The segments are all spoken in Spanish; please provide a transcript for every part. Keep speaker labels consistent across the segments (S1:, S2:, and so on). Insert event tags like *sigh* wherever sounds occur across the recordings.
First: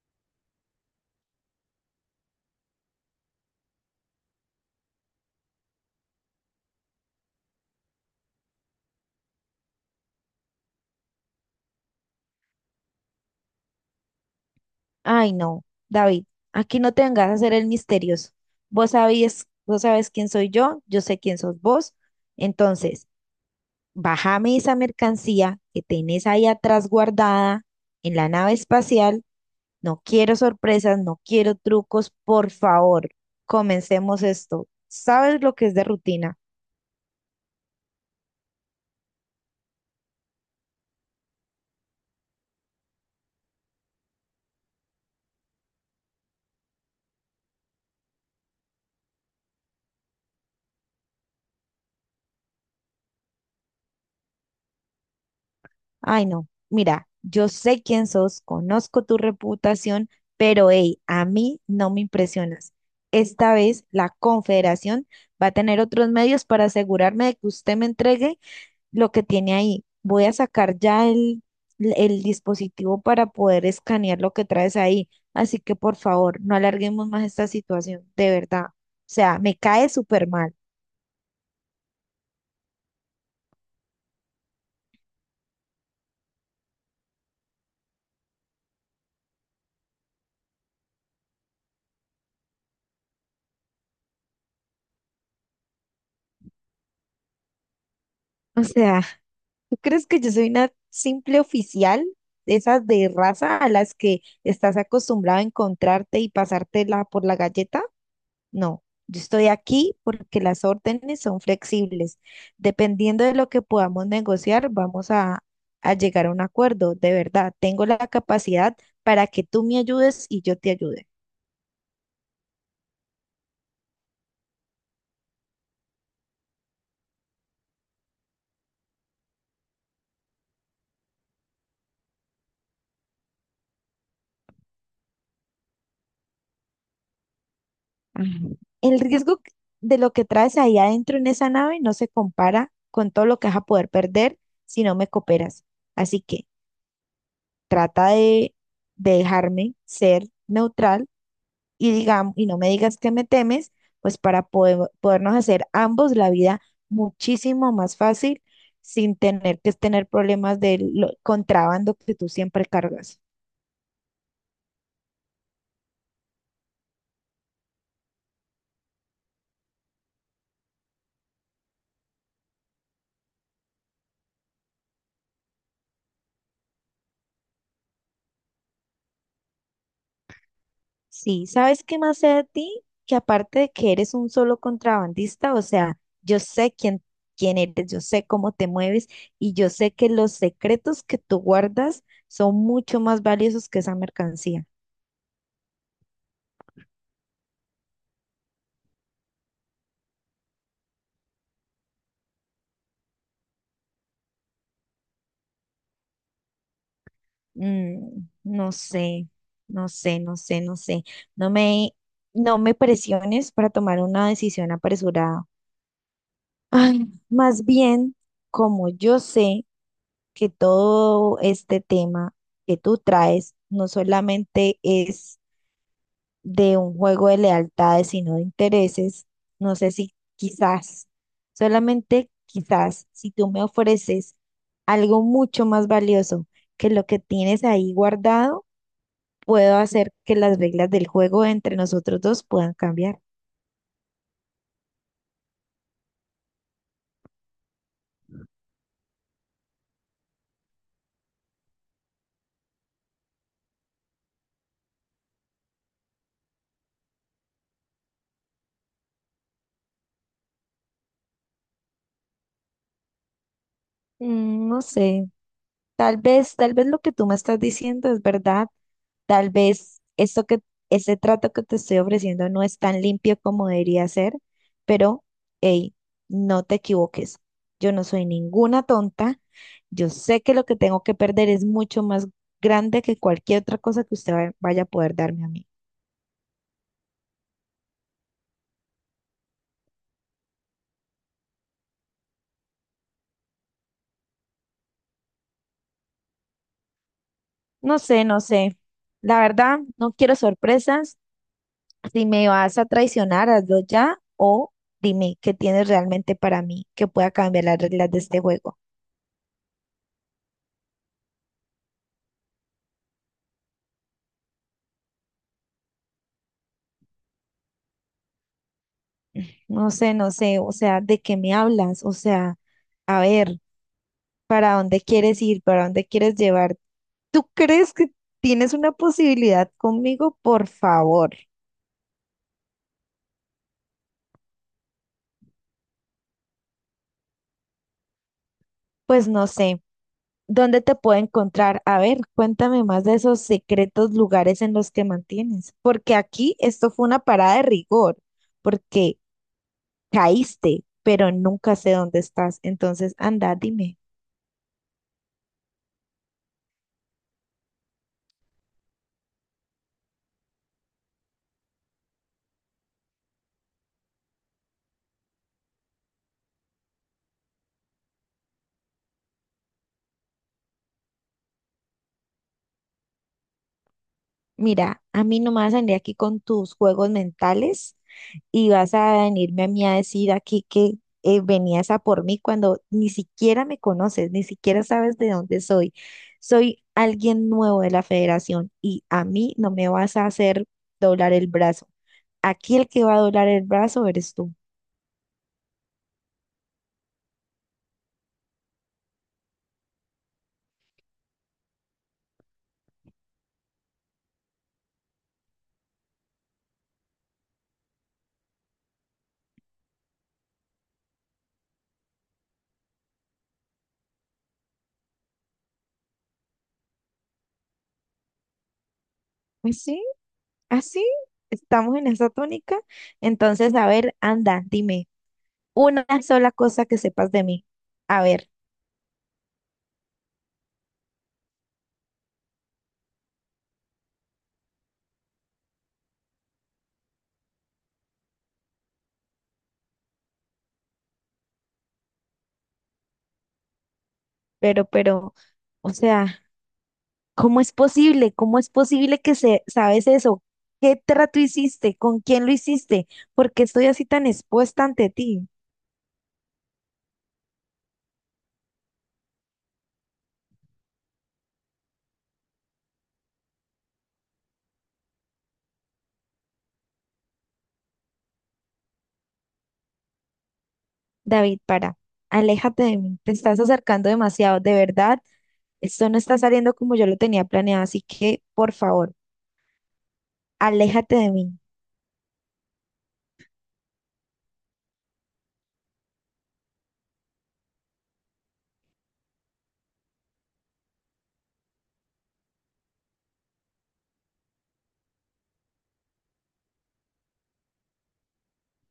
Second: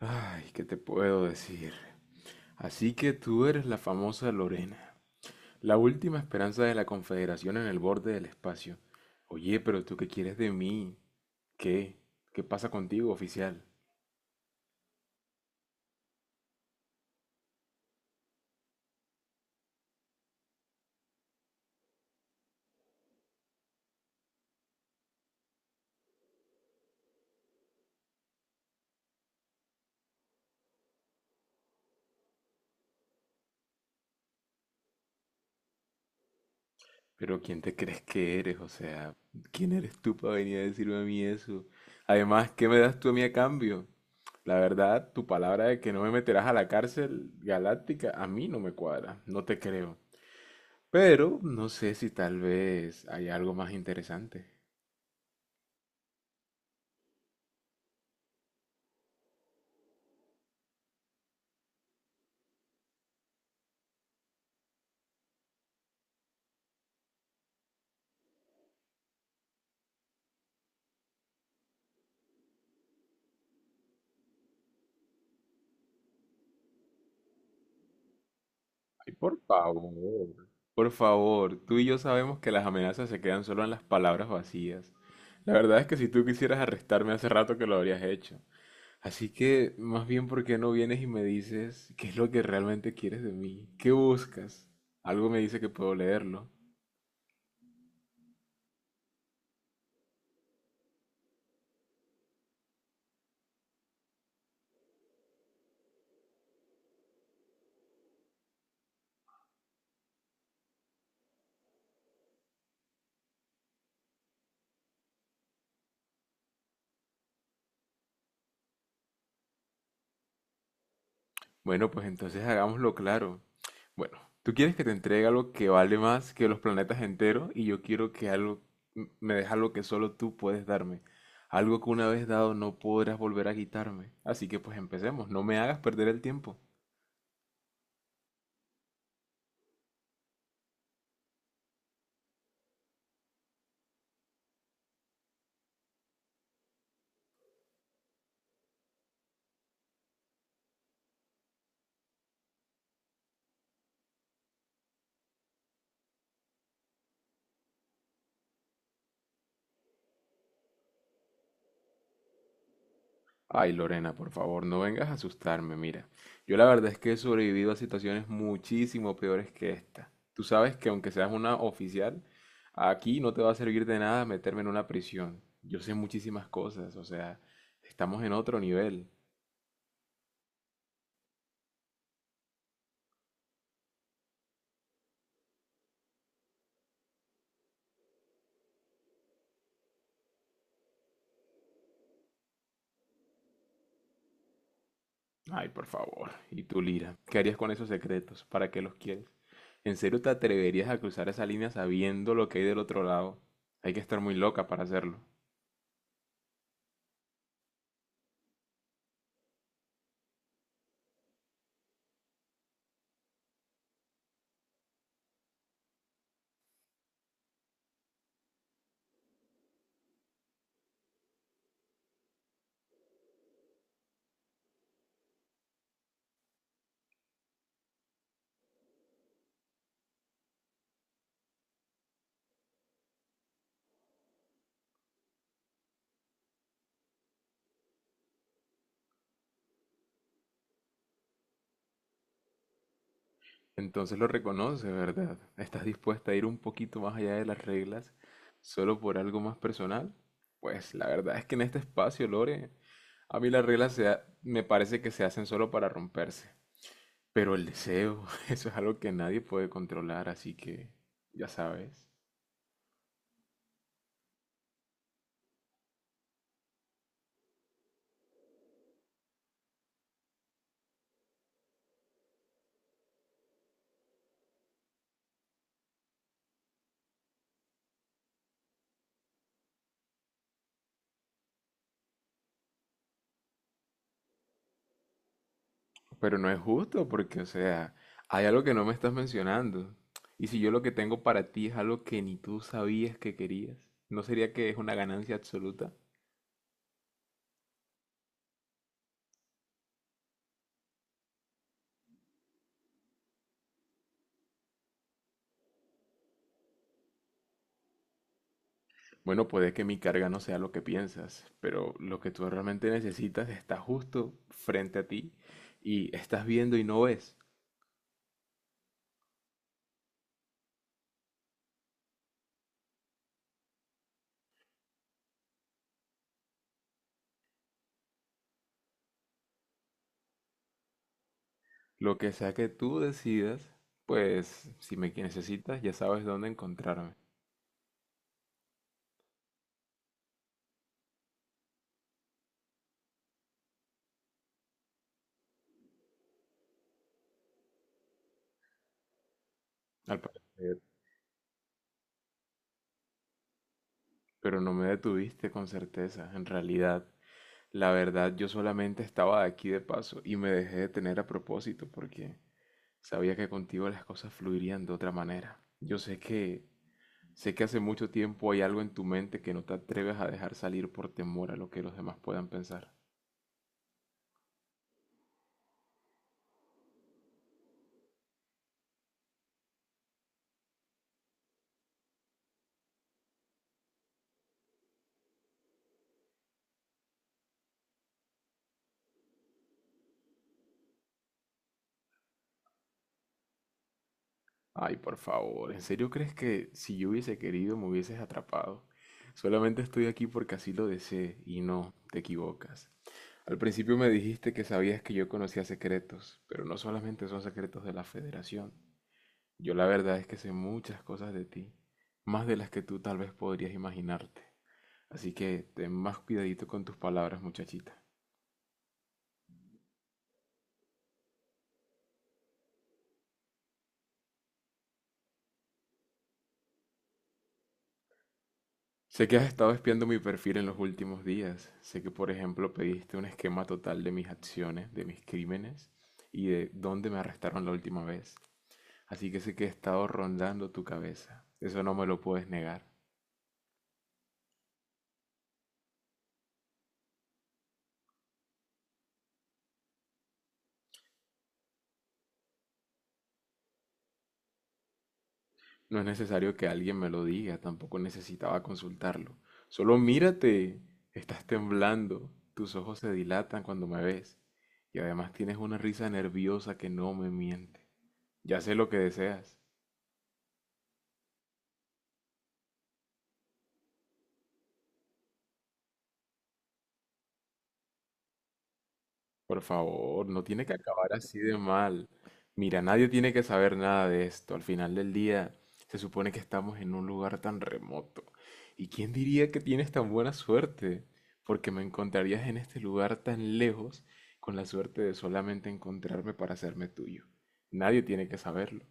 S1: Ay, ¿qué te puedo decir? Así que tú eres la famosa Lorena, la última esperanza de la Confederación en el borde del espacio. Oye, pero ¿tú qué quieres de mí? ¿Qué? ¿Qué pasa contigo, oficial?
S2: Ay, no, David, aquí no te vengas a hacer el misterioso. Vos sabías, vos sabes quién soy yo, yo sé quién sos vos. Entonces, bájame esa mercancía que tenés ahí atrás guardada en la nave espacial. No quiero sorpresas, no quiero trucos, por favor, comencemos esto. ¿Sabes lo que es de rutina?
S1: Pero ¿quién te crees que eres? O sea, ¿quién eres tú para venir a decirme a mí eso? Además, ¿qué me das tú a mí a cambio? La verdad, tu palabra de que no me meterás a la cárcel galáctica a mí no me cuadra, no te creo. Pero no sé si tal vez hay algo más interesante.
S2: Ay, no. Mira, yo sé quién sos, conozco tu reputación, pero hey, a mí no me impresionas. Esta vez la Confederación va a tener otros medios para asegurarme de que usted me entregue lo que tiene ahí. Voy a sacar ya el dispositivo para poder escanear lo que traes ahí. Así que por favor, no alarguemos más esta situación, de verdad. O
S1: Ay,
S2: sea,
S1: por
S2: me cae súper
S1: favor.
S2: mal.
S1: Por favor, tú y yo sabemos que las amenazas se quedan solo en las palabras vacías. La verdad es que si tú quisieras arrestarme hace rato que lo habrías hecho. Así que, más bien, ¿por qué no vienes y me dices qué es lo que realmente quieres de mí? ¿Qué buscas? Algo me dice que puedo leerlo.
S2: O sea, ¿tú crees que yo soy una simple oficial, de esas de raza a las que estás acostumbrado a encontrarte y pasártela por la galleta? No, yo estoy aquí porque las órdenes son flexibles. Dependiendo de lo que podamos negociar, vamos a llegar a un acuerdo. De verdad, tengo la capacidad para que tú me ayudes y yo te ayude.
S1: Bueno, pues entonces hagámoslo claro. Bueno, tú quieres que te entregue algo que vale más que los planetas enteros y yo quiero que algo me deja algo que solo tú puedes darme. Algo que una vez dado no podrás volver a quitarme. Así que pues empecemos, no me hagas perder el tiempo.
S2: Ujú. De lo que traes ahí adentro en esa nave no se compara con todo lo que vas a poder perder si no me cooperas. Así que trata de dejarme ser neutral y digamos, y no me digas que me temes, pues podernos hacer ambos la vida muchísimo más fácil sin tener que tener problemas del contrabando que tú siempre cargas.
S1: Ay, Lorena, por favor, no vengas a asustarme, mira. Yo la verdad es que he sobrevivido a situaciones muchísimo peores que esta. Tú sabes que aunque seas una oficial, aquí no te va a servir de nada meterme en una prisión. Yo sé muchísimas cosas, o sea, estamos en otro nivel.
S2: Sí, ¿sabes qué más sé de ti? Que aparte de que eres un solo contrabandista, o sea, yo sé quién eres, yo sé cómo te mueves y yo sé que los secretos que tú guardas son mucho más valiosos que esa mercancía.
S1: Ay, por favor. ¿Y tú, Lira? ¿Qué harías con esos secretos? ¿Para qué los quieres? ¿En serio te atreverías a cruzar esa línea sabiendo lo que hay del otro lado? Hay que estar muy loca para hacerlo.
S2: No sé, no sé, no sé, no sé. No me, no me presiones para tomar una decisión apresurada. Ay, más bien, como yo sé que todo este tema que tú traes no solamente es de un juego de lealtades, sino de intereses, no sé si quizás, solamente quizás, si tú me ofreces algo mucho más valioso que lo que tienes ahí guardado, puedo hacer que las reglas del juego entre nosotros dos puedan cambiar.
S1: Entonces lo reconoce, ¿verdad? ¿Estás dispuesta a ir un poquito más allá de las reglas solo por algo más personal? Pues la verdad es que en este espacio, Lore, a mí las reglas me parece que se hacen solo para romperse. Pero el deseo, *laughs* eso es algo que nadie puede controlar, así que ya sabes.
S2: No sé, tal vez lo que tú me estás diciendo es verdad, tal vez esto que, ese trato que te estoy ofreciendo no es tan limpio como debería ser, pero, hey, no te equivoques, yo no soy ninguna tonta, yo sé que lo que tengo que perder es mucho más grande que cualquier otra cosa que vaya a poder darme a mí.
S1: Pero no es justo porque, o sea, hay algo que no me estás mencionando. Y si yo lo que tengo para ti es algo que ni tú sabías que querías, ¿no sería que es una ganancia absoluta?
S2: No sé, no sé, la verdad, no quiero sorpresas. Si me vas a traicionar, hazlo ya o dime qué tienes realmente para mí que pueda cambiar las reglas de este juego.
S1: Bueno, puede que mi carga no sea lo que piensas, pero lo que tú realmente necesitas está justo frente a ti y estás viendo y no ves.
S2: No sé, no sé, o sea, ¿de qué me hablas? O sea, a ver, ¿para dónde quieres ir? ¿Para dónde quieres llevar? ¿Tú crees que tienes una posibilidad conmigo? Por favor.
S1: Lo que sea que tú decidas, pues si me necesitas ya sabes dónde encontrarme,
S2: Pues no sé, ¿dónde te puedo encontrar? A ver, cuéntame más de esos secretos lugares en los que mantienes, porque aquí esto fue una parada de rigor, porque
S1: al parecer.
S2: caíste, pero nunca sé dónde estás. Entonces, anda, dime.
S1: Pero no me detuviste con certeza, en realidad. La verdad, yo solamente estaba aquí de paso y me dejé detener a propósito porque sabía que contigo las cosas fluirían de otra manera. Yo sé que Sé que hace mucho tiempo hay algo en tu mente que no te atreves a dejar salir por temor a lo que los demás puedan pensar.
S2: Mira, a mí no me vas a venir aquí con tus juegos mentales y vas a venirme a mí a decir aquí que venías a por mí cuando ni siquiera me conoces, ni siquiera sabes de dónde soy. Soy alguien nuevo de la federación y a mí no me vas a hacer doblar el brazo. Aquí el que va a doblar el brazo eres tú.
S1: Ay, por favor, ¿en serio crees que si yo hubiese querido me hubieses atrapado? Solamente estoy aquí porque así lo deseé y no, te equivocas. Al principio me dijiste que sabías que yo conocía secretos, pero no solamente son secretos de la Federación. Yo la verdad es que sé muchas cosas de ti, más de las que tú tal vez podrías imaginarte. Así que ten más cuidadito con tus palabras, muchachita.
S2: Pues sí, así estamos en esa tónica. Entonces, a ver, anda, dime. Una sola cosa que sepas de mí. A ver,
S1: Sé que has estado espiando mi perfil en los últimos días. Sé que, por ejemplo, pediste un esquema total de mis acciones, de mis crímenes y de dónde me arrestaron la última vez. Así que sé que he estado rondando tu cabeza. Eso no me lo puedes negar.
S2: pero, o sea, ¿cómo es posible? ¿Cómo es posible que sabes eso? ¿Qué trato hiciste? ¿Con quién lo hiciste? ¿Por qué estoy así tan expuesta ante ti?
S1: No es necesario que alguien me lo diga, tampoco necesitaba consultarlo. Solo mírate. Estás temblando. Tus ojos se dilatan cuando me ves. Y además tienes una risa nerviosa que no me miente. Ya sé lo que deseas.
S2: David, para, aléjate de mí. Te estás acercando demasiado, de verdad. Esto no está saliendo como yo lo tenía planeado, así que, por favor,
S1: Por favor, no tiene que acabar
S2: aléjate de
S1: así de
S2: mí.
S1: mal. Mira, nadie tiene que saber nada de esto. Al final del día, se supone que estamos en un lugar tan remoto. ¿Y quién diría que tienes tan buena suerte? Porque me encontrarías en este lugar tan lejos con la suerte de solamente encontrarme para hacerme tuyo. Nadie tiene que saberlo.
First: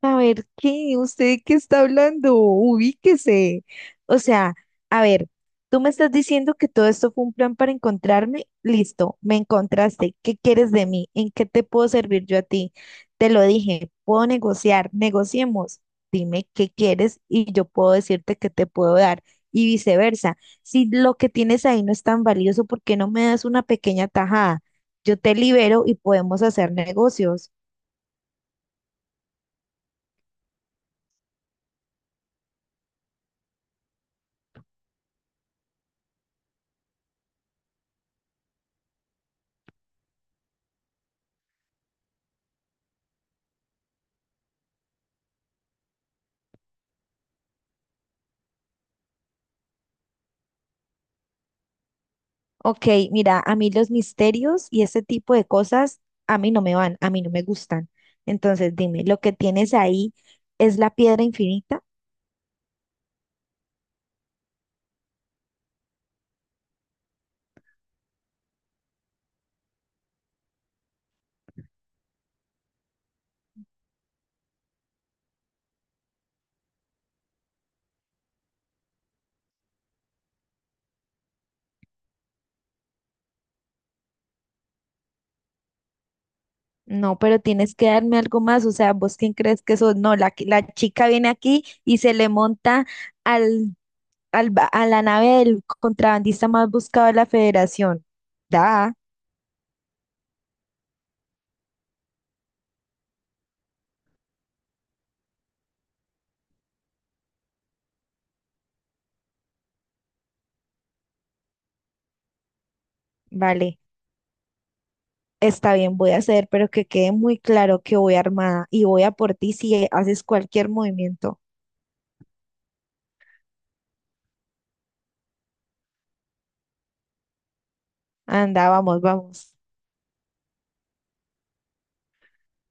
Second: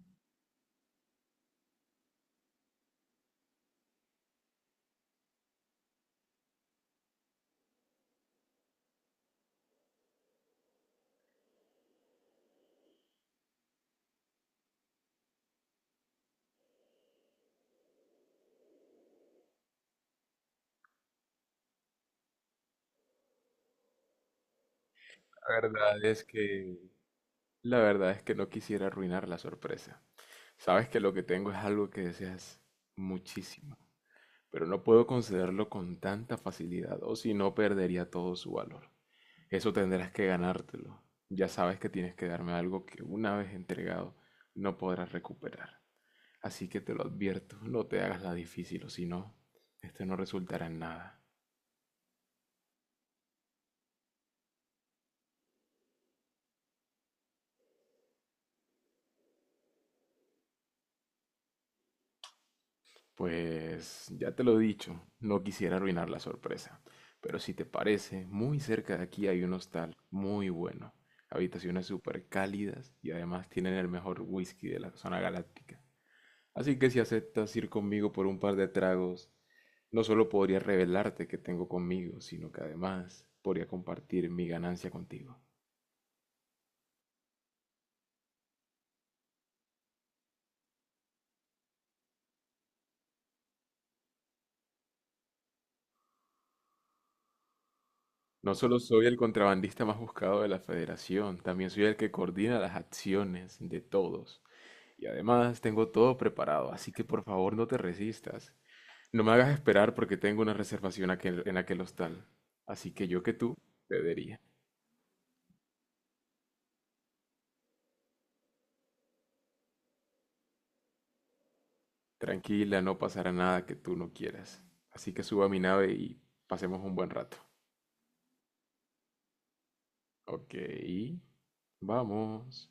S2: A ver, ¿qué? ¿Usted qué está hablando? Ubíquese. O sea, a ver, tú me estás diciendo que todo esto fue un plan para encontrarme. Listo, me encontraste. ¿Qué quieres de mí? ¿En qué te puedo servir yo a ti? Te lo dije, puedo negociar, negociemos. Dime qué quieres y yo puedo decirte qué te puedo dar y viceversa. Si lo que tienes ahí no es tan valioso, ¿por qué no me das una pequeña tajada? Yo te
S1: La
S2: libero y
S1: verdad es
S2: podemos hacer
S1: que,
S2: negocios.
S1: la verdad es que no quisiera arruinar la sorpresa. Sabes que lo que tengo es algo que deseas muchísimo, pero no puedo concederlo con tanta facilidad, o si no perdería todo su valor. Eso tendrás que ganártelo. Ya sabes que tienes que darme algo que una vez entregado no podrás recuperar. Así que te lo advierto, no te hagas la difícil, o si no, esto no resultará en nada.
S2: Ok, mira, a mí los misterios y ese tipo de cosas a mí no me van, a mí no me gustan. Entonces, dime, ¿lo que tienes ahí es la piedra infinita?
S1: Pues ya te lo he dicho, no quisiera arruinar la sorpresa. Pero si te parece, muy cerca de aquí hay un hostal muy bueno. Habitaciones súper cálidas y además tienen el mejor whisky de la zona galáctica. Así que si aceptas ir conmigo por un par de tragos, no solo podría revelarte que tengo conmigo, sino que además podría compartir mi ganancia contigo.
S2: No, pero tienes que darme algo más. O sea, ¿vos quién crees que sos? No, la chica viene aquí y se le monta al, a la nave del contrabandista más buscado de la federación.
S1: No solo
S2: Da,
S1: soy el contrabandista más buscado de la federación, también soy el que coordina las acciones de todos. Y además tengo todo preparado, así que por favor no te resistas. No me hagas esperar porque tengo una reservación en aquel hostal. Así que yo que tú,
S2: vale.
S1: te diría.
S2: Está bien, voy a hacer, pero que quede muy claro que voy armada y voy a por ti si haces cualquier movimiento.
S1: Tranquila, no pasará nada que tú no quieras. Así que suba a mi nave y pasemos un buen rato.
S2: Anda, vamos, vamos.
S1: Ok, vamos.